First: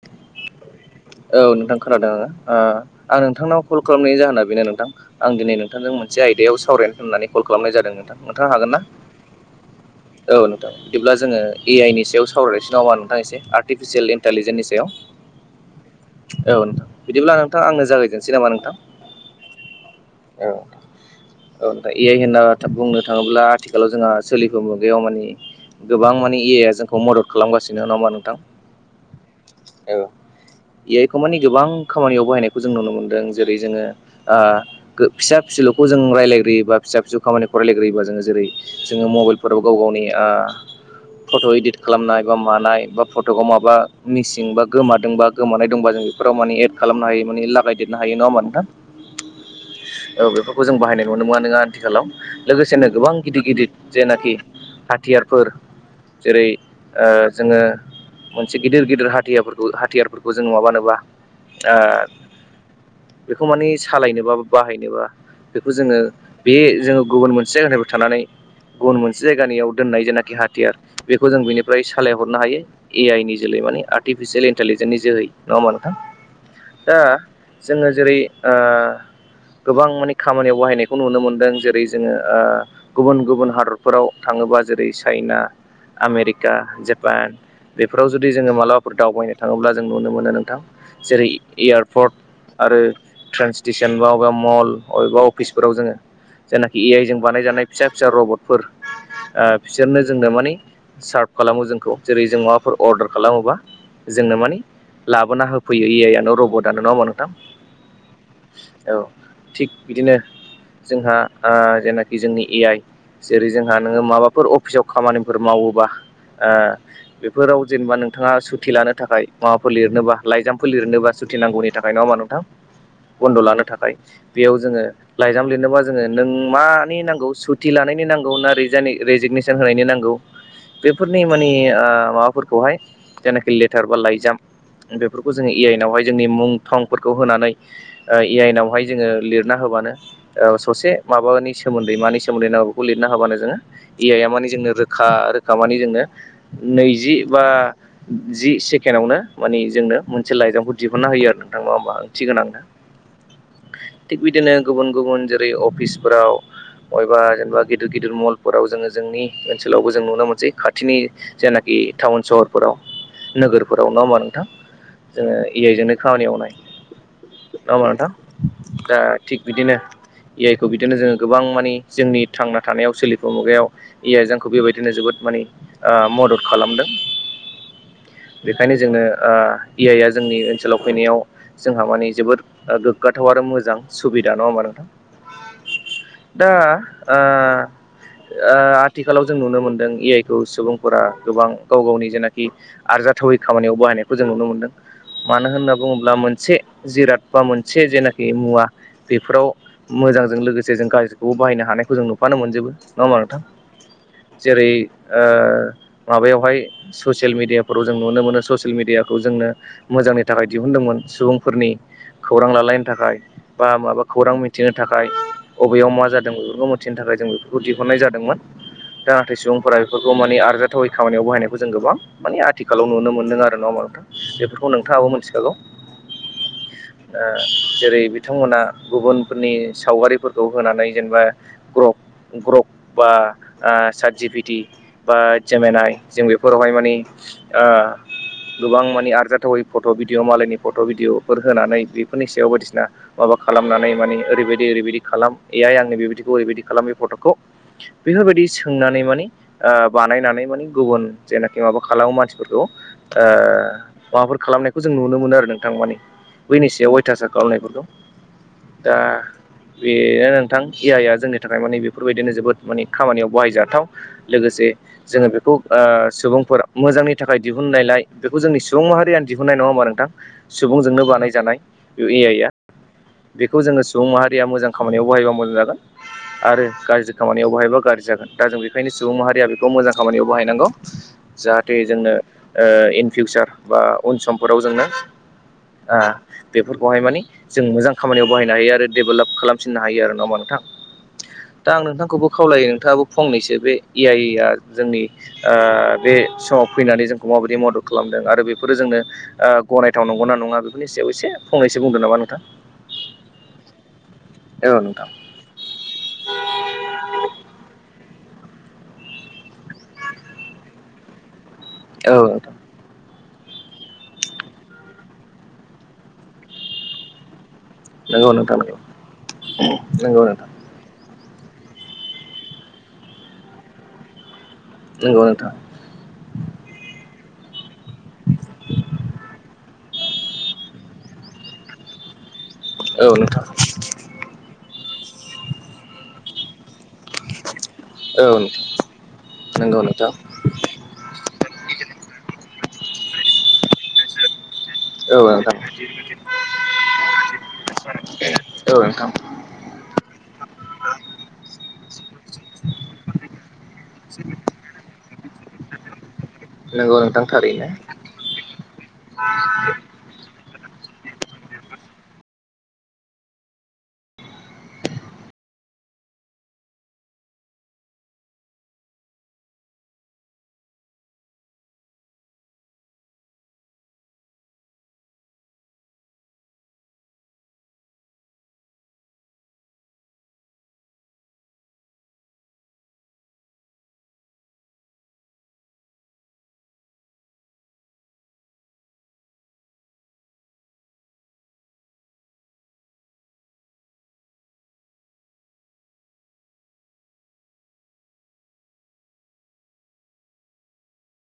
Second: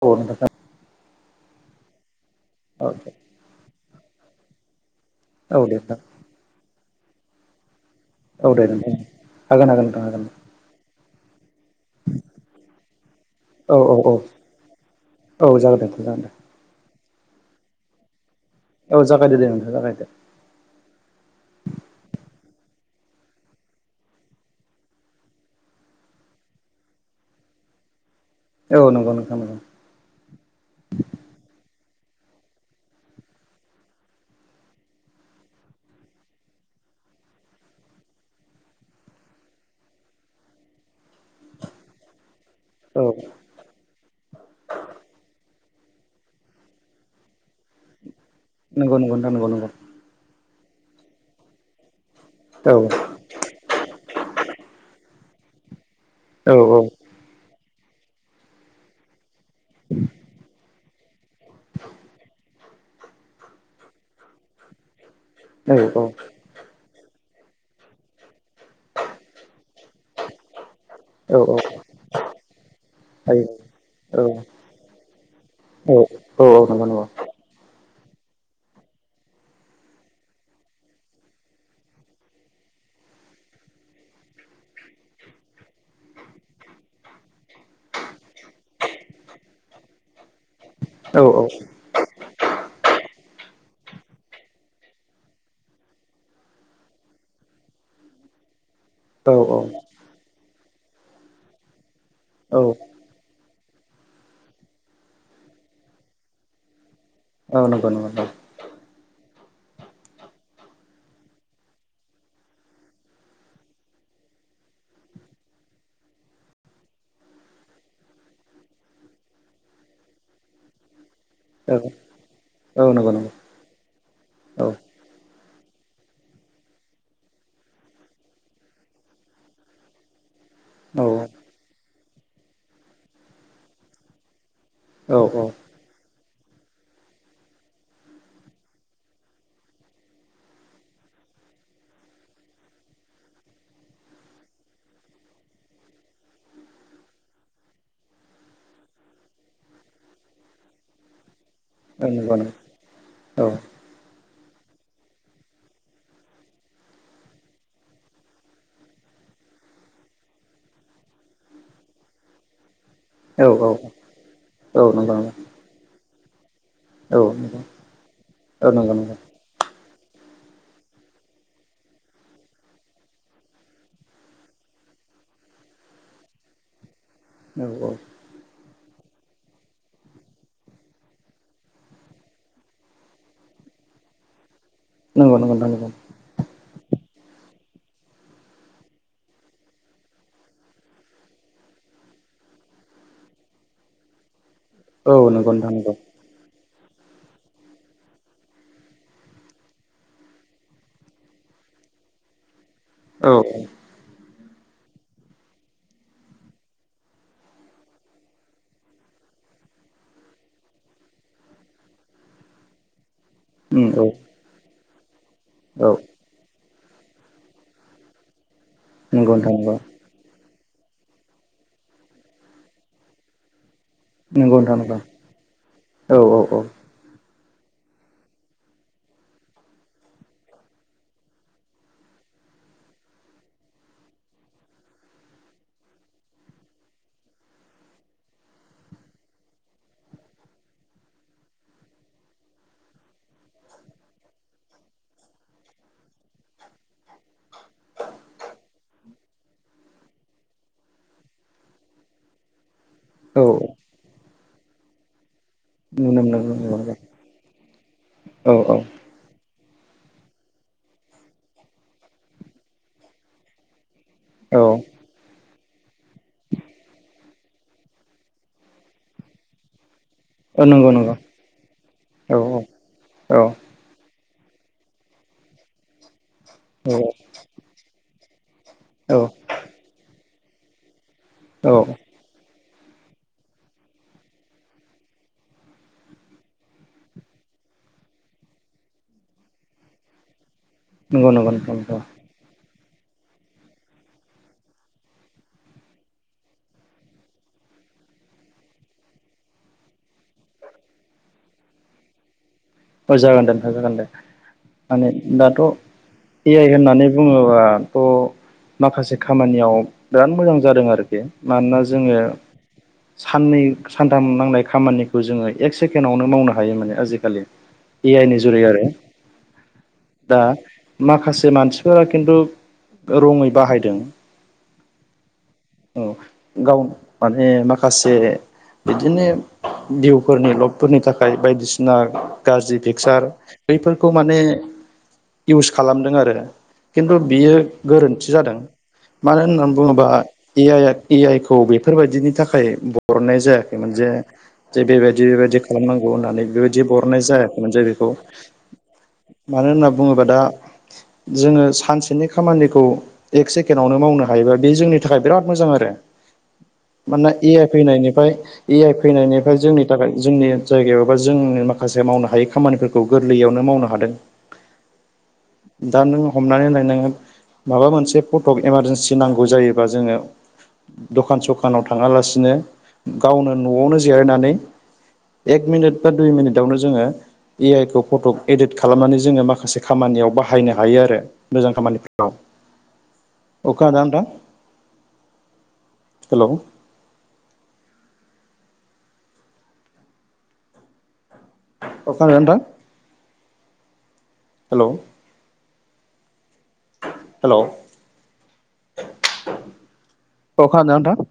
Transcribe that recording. औ। औ नोंथां खोनादों आङो औ दे आं नोंथांनाव कल खालामनायनिनायनि जाहोना बेनो नोंथां। आं दिनै औ दे नोंथांजों नोंथां मोनसे आयदायाव सावरायनो होननानै कल खालामनाय जादोंमोन। औ नोंथाङा दे हागोन ना नोंथां हागोन हागोन नोंथां हागोन औ नोंथां बिदिब्ला जोङो ए आइ नि सायाव सावरायसिनोन हामा नोंथांनि एसे औ औ आर्टिफिसियेल औ इन्टेलिजेन्सनि सायाव औ जागोन देथ जागोन दे औ नोंथां बिदिब्ला नोंथां आंनो जागायगोन। औ जागायदो दे नोंथां जागायदो। अ औ ए आइ होनना बुंनो थाङोब्ला आथिखालाव जोंहा सोलिफ मुगायाव मानि गोबां माने ए आइ आ जोंखौ मदद खालामगासिनो ना। औ नंगौ नोंथां नंगौ ए आइ खौ माने गोबां। खामानियाव बाहायनायखौ जों नुनो मोनदों जेरै जोङो। फिसा फिसौखौ जों रायलाय्रोयोबा फिसा फिसौ खामानिखौ रालायग्रयोबा जोङो जेरै जोङो मबाइलाव गाव गावनो। फट' इदिट खालामनाय मानाय औ बा फट'खौ माबा मिसिं बा गोमादों बा गोमानाय। दंबा जों बेफोराव माने एड खालामनो हायो माने लागायदेरनो हायो नङा होनबा नोंथां। नंगौ नंगौ नोंथां नंगौ नंगौ बेफोरखौ जों बाहायनाय नुनो मोना नोङा आथिखालाव। लोगोसेनो गोबां गिदिर गिदिर जेनाखि हाथियारफोर। जेरै औ जोङो मोनसे गिदिर गिदिर हाथियारफोरखौ हाथियारफोरखौ जोङ माबानोबा बेखौ माने सालायनोबा बाहायनोबा। बेखौ औ जोङो औ बे जोङो गुबुन मोनसे जायगानिफ्राय थानानै गुबुन मोनसे जायगानियाव दोननाय जेखि हाथियार बेखौ औ जों औ बिनिफ्राय सालायहरनो हायो ए आइ नि हायो जोलै माने औ आर्टिफिसियेल इन्टेलिजेन्सनि जोहै नङा मानो। औ औ औ नंगौ दा नंगौ जोङो जेरै गोबां माने खामानियाव बाहायनायखौ नुनो मोनदों जेरै जोङो गुबुन गुबुन हादरफोराव। थाङोबा जेरै चाइना। आमेरिका जापान बेफोराव जुदि जोङो मालाबाफोर दावबायनो थाङोब्ला जों नुनो मोनो नों औ जेरै एयारपर्ट आरो ट्रेन स्टेसन जेनेबा अबेबा मल अबेबा अफिसफोराव जोङो जेनाखि ए आइ जों बानायजानाय फिसा फिसा रबटफोर औ बिसोरनो जोंनो माने सार्भ खालामो जोंखौ जेरै जों माबाफोर अर्डार खालामोबा। जोंनो माने लाबोना होफैयो ए आइआनो रबटआनो नडा होमबा नोंथां औ नंगौ नंगौ नंगौ औ थिग बिदिनो जोंहा जेनाखि जोंनि ए आइ जेरै जोंहा नोङो माबाफोर अफिसाव खामानिफोर मावोबा बेफोराव जेनेबा नोंथाङा सुति लानो थाखाय माबाफोर लिरनोबा लाइजामफोर लिरनोबा सुति थिनांगौनि औ थाखाय नङा मा नोंथां। औ नंगौ नंगौ बन्द' लानो थाखाय बेयाव औ जोङो लाइजाम लिरनोबा जोङो नों मानि नांगौ सुथि लानायनि नांगौ ना। रज रेजिगनेसन होनायनि नांगौ। औ बेफोरनि माने माबाफोरखौहाय जेनाखि लेटार बा लाइजाम औ नंगौ औ बेफोरखौ जों ए आइनावहाय जोंनि मुं थंफोरखौ होनानै इ आइन आवहाय जोङो लिरना होबानो ससे माबानि सोमोन्दै मानि सोमोन्दै नांगौ बेखौ लिरनानै हानो जोङो ए आइया मानो जोंनो रोखा रोखा माने जोंनो नैजि बा जि सेकेणडआवनो माने जोंनो मोनसे लाइजामखौ दिहुनना होयो आरो नोंथां ना होमबा नंगौ ओंथिगोनां नंगौ नो औ थिग बिदिनो गुबुन गुबुन जेरै अफिसफोराव बबेबा जेनेबा गिदिर गिदिर मलफोराव जोङो जोंनि ओनसोलावबो जों नुनो मोनसै खाथिनि जेनाखि टाउन सहरफोराव नोगोरफोराव नङा होमबा नोंथां नंगौ औ नंगौ जोङो ए आइजोंनो खामानि मावनाय औ नङा होमबा नोंथां नंगौ ओ नंगौ नोंथां थिग बिदिनो ए आइखौ बिदिनो जोङो गोबां माने जोंनि थांना थानायाव सोलिफु मुगायाव ए आइ जोंखौ बेबायदिनो जोबोद माने ओ मदद खालामदों। औ बेखायनो जोंनो ओ ए आइआ जोंनि ओनसोलाव फैनायाव जोंहा माने जोबोद गोग्गाथाव आरो मोजां सुबिदा नङा होमबा नोंथां? नोंगौ नोंगौ नोंथां नंगौ। दा ओ ओ आथिखालाव जों नुनो मोनदों ए आइ खौ सुबुंफोरा गोबां गाव गावनि जेनाखि आरजा जाथावै खामानियाव बाहायनायखौ जों नुनो मोन्दों मानो नंगौ नोंथां होनना नंगौ बुङोब्ला मोनसे जिराद बा मोनसे जेनाखि मुवा बेफोराव मोजांजों लोगोसे जों गाज्रिखौबो बाहायनो हानायखौ जों नुफानो नो मोनजोबो नङा होमबा औ नोंथां? जेरै ओ माबायावहाय ससियेल मिडियाफोराव जों नुनो मोनो ससियेल मिडिया खौ जोंनो मोजांनि थाखाय दिहुनदोंमोन सुबुंफोरनि खौरां लालायनो थाखाय बा उम माबा औ खौरां मिथिनो थाखाय अबेयाव औ मा जादों बेफोरखौ मिथिनो थाखाय जों बेफोरखौ दिहुननाय जादोंमोन। जाहाथे नंगौ नोंथां सुबुंफोरा बेफोरखौ माने आरो जाथावै खामानियाव बाहायनायखौ जों गोबां माने आथिखालाव नु मोनदों आरो नङा होमबा नोंथां नंगौ नंगौ बेफोरखौ नोंथां नंगौ नोंथाङाबो मोनथिखागौ। औ औ औ ओ जेरै बिथांमोना गुबुनफोरनि सावगारिफोरखौ होनानै जेनेबा ग्र ग्रप बा ओ सारजिपिटि बा जिमिनाय जों बेफोरावहाय माने ओ गोबां माने आरजाथावै फट' भिडिय' मालायनि फट' भिडिय'फोर होनानै बेफोरनि सायाव बायदिसिना माबा खालामनानै माने ओरैबायदि ओरैबायदि खालाम ए आइ आंनि बेबायदिखौ ओरैबायदि खालाम पतखौ बेफोरबायदि सोंनानै माने बानायनानै माने गुबुन जेनाखि माबा खालाम खालामाव मानसिफोरखौ औ माबाफोर खालामनायखौ जों नुनो मोनो आरो नों [unintelligible] बैनि सायाव अयथासार खालामनायफोरखौ औ औ दा बेनो नोंथां ए आइआ जोंनि थाखाय माने बेफोरबायदिनो जोबोद माने खामानियाव बाहायजाथाव लोगो औ से जोङो बेखौ ओ सुबुंफोरा मोजांनि थाखाय दिहुननायलाय बेखौ जोंनि सुबुं माहारियानो दिहुन नाय नङा होमबा नोंथां औ नंगौ सुबुंजोंनो नंगौ बानायजानाय ए औ आइ आ औ बेखौ जोङो सुबुं माहारिया मोजां खामानियाव बाहायबा मोजां जागोन आरो गाज्रि खामानियाव बाहायबा गाज्रि जागोन। दा जों बेखायनो औ सुबुं माहारिया बेखौ मोजां खामानियाव बाहायनांगौ जाहाथे नंगौ जोंनो ओ इन फिउसा र बा उन समफोराव जोंनो आ बेफोरखौहाय मानानि जों मोजां खामानियाव बाहायनो हायो आरो डेभेलप खालामफिननो हायो आरो नङा होमबा नोंथां नंगौ दा नोंथां आं नंगौ नोंथांखौबो खावलायो। नोंथाबो फंनैसो बे ए आइआ जोंनि ओ बे समाव फैनानै जोंखौ माबायदि मदद खालामदों आरो बेफोरो जोंनो ओ गनायथाव नंगौना नङा बेफोरनि सायाव एसे फंनैसो बुंदों नामा नोंथां? अ जागोन दे नोंथां जागोन दे। औ नोंथां माने दाथ' ए आइ होननानै बुङोबाथ' माखासे खामानियाव बिराद मोजां जादों आरोखि मानोना औ जोङो नोंथां साननै सानथाम नांनाय खामानिखौ जोङो एक सेकेणडआवनो मावनो हायो माने आजिखालि ए आइ नंगौ नि नोंथां जुरै आरो नंगौ दा नोंथां माखासे मानसिफोरा खिन्थु रङै बाहायदों नंगौ नोंथां औ गाव माने माखासे बिदिनो भिउफोरनि लबफोरनि थाखाय बायदिसिना गाज्रि औ पिकचार नोंथां बैफोरखौ माने इउस खालामदों आरो खिन्थु बियो गोरोन्थि औ। जादों मानो होननानै नंगौ बुङोबा नोंथां ए आइ ए आइ खौ बेफोरबायदिनि थाखाय बरनाय जायाखैमोन जे जे औ बेबायदि नोंथां बेबायदि खालामनांगौ होननानै बेबायदि बर हरनाय जायाखैमोन जे बेखौ औ नोंथां मानो होनना बुङोबा दा जोङो सानसेनि खामानिखौ एक सेकेणडआवनो मावनो हायोबा बे जोंनि थाखाय बिराद मोजां आरो नंगौ नोंथां मानोना ए आइ थारैनो फैनायनिफ्राय ए आइ फैनायनिफ्राय जोंनि थाखाय जोंनि जायगायावबा जोंनि माखासे मावनो हायै खामानिफोरखौ गोरलैयावनो मावनो हादों दा नों हमनानै नायनांगोन माबा मोनसे फटक इमारजेन्सि नांगौ जायोबा जोङो दखान सखानाव थाङालासिनो गावनो न'आवनो जिरायनानै एक मिनिट बा दुइ मिनिटावनो जोङो ए आइ खौ फट' एदिट खालामनानै जोङो माखासे खामानियाव बाहायनो हायो आरो मोजां खामानिफ्राव अखा दाम दा हेल' [unintelligible] हेल' हेल' औ खोना दोंना नोंथां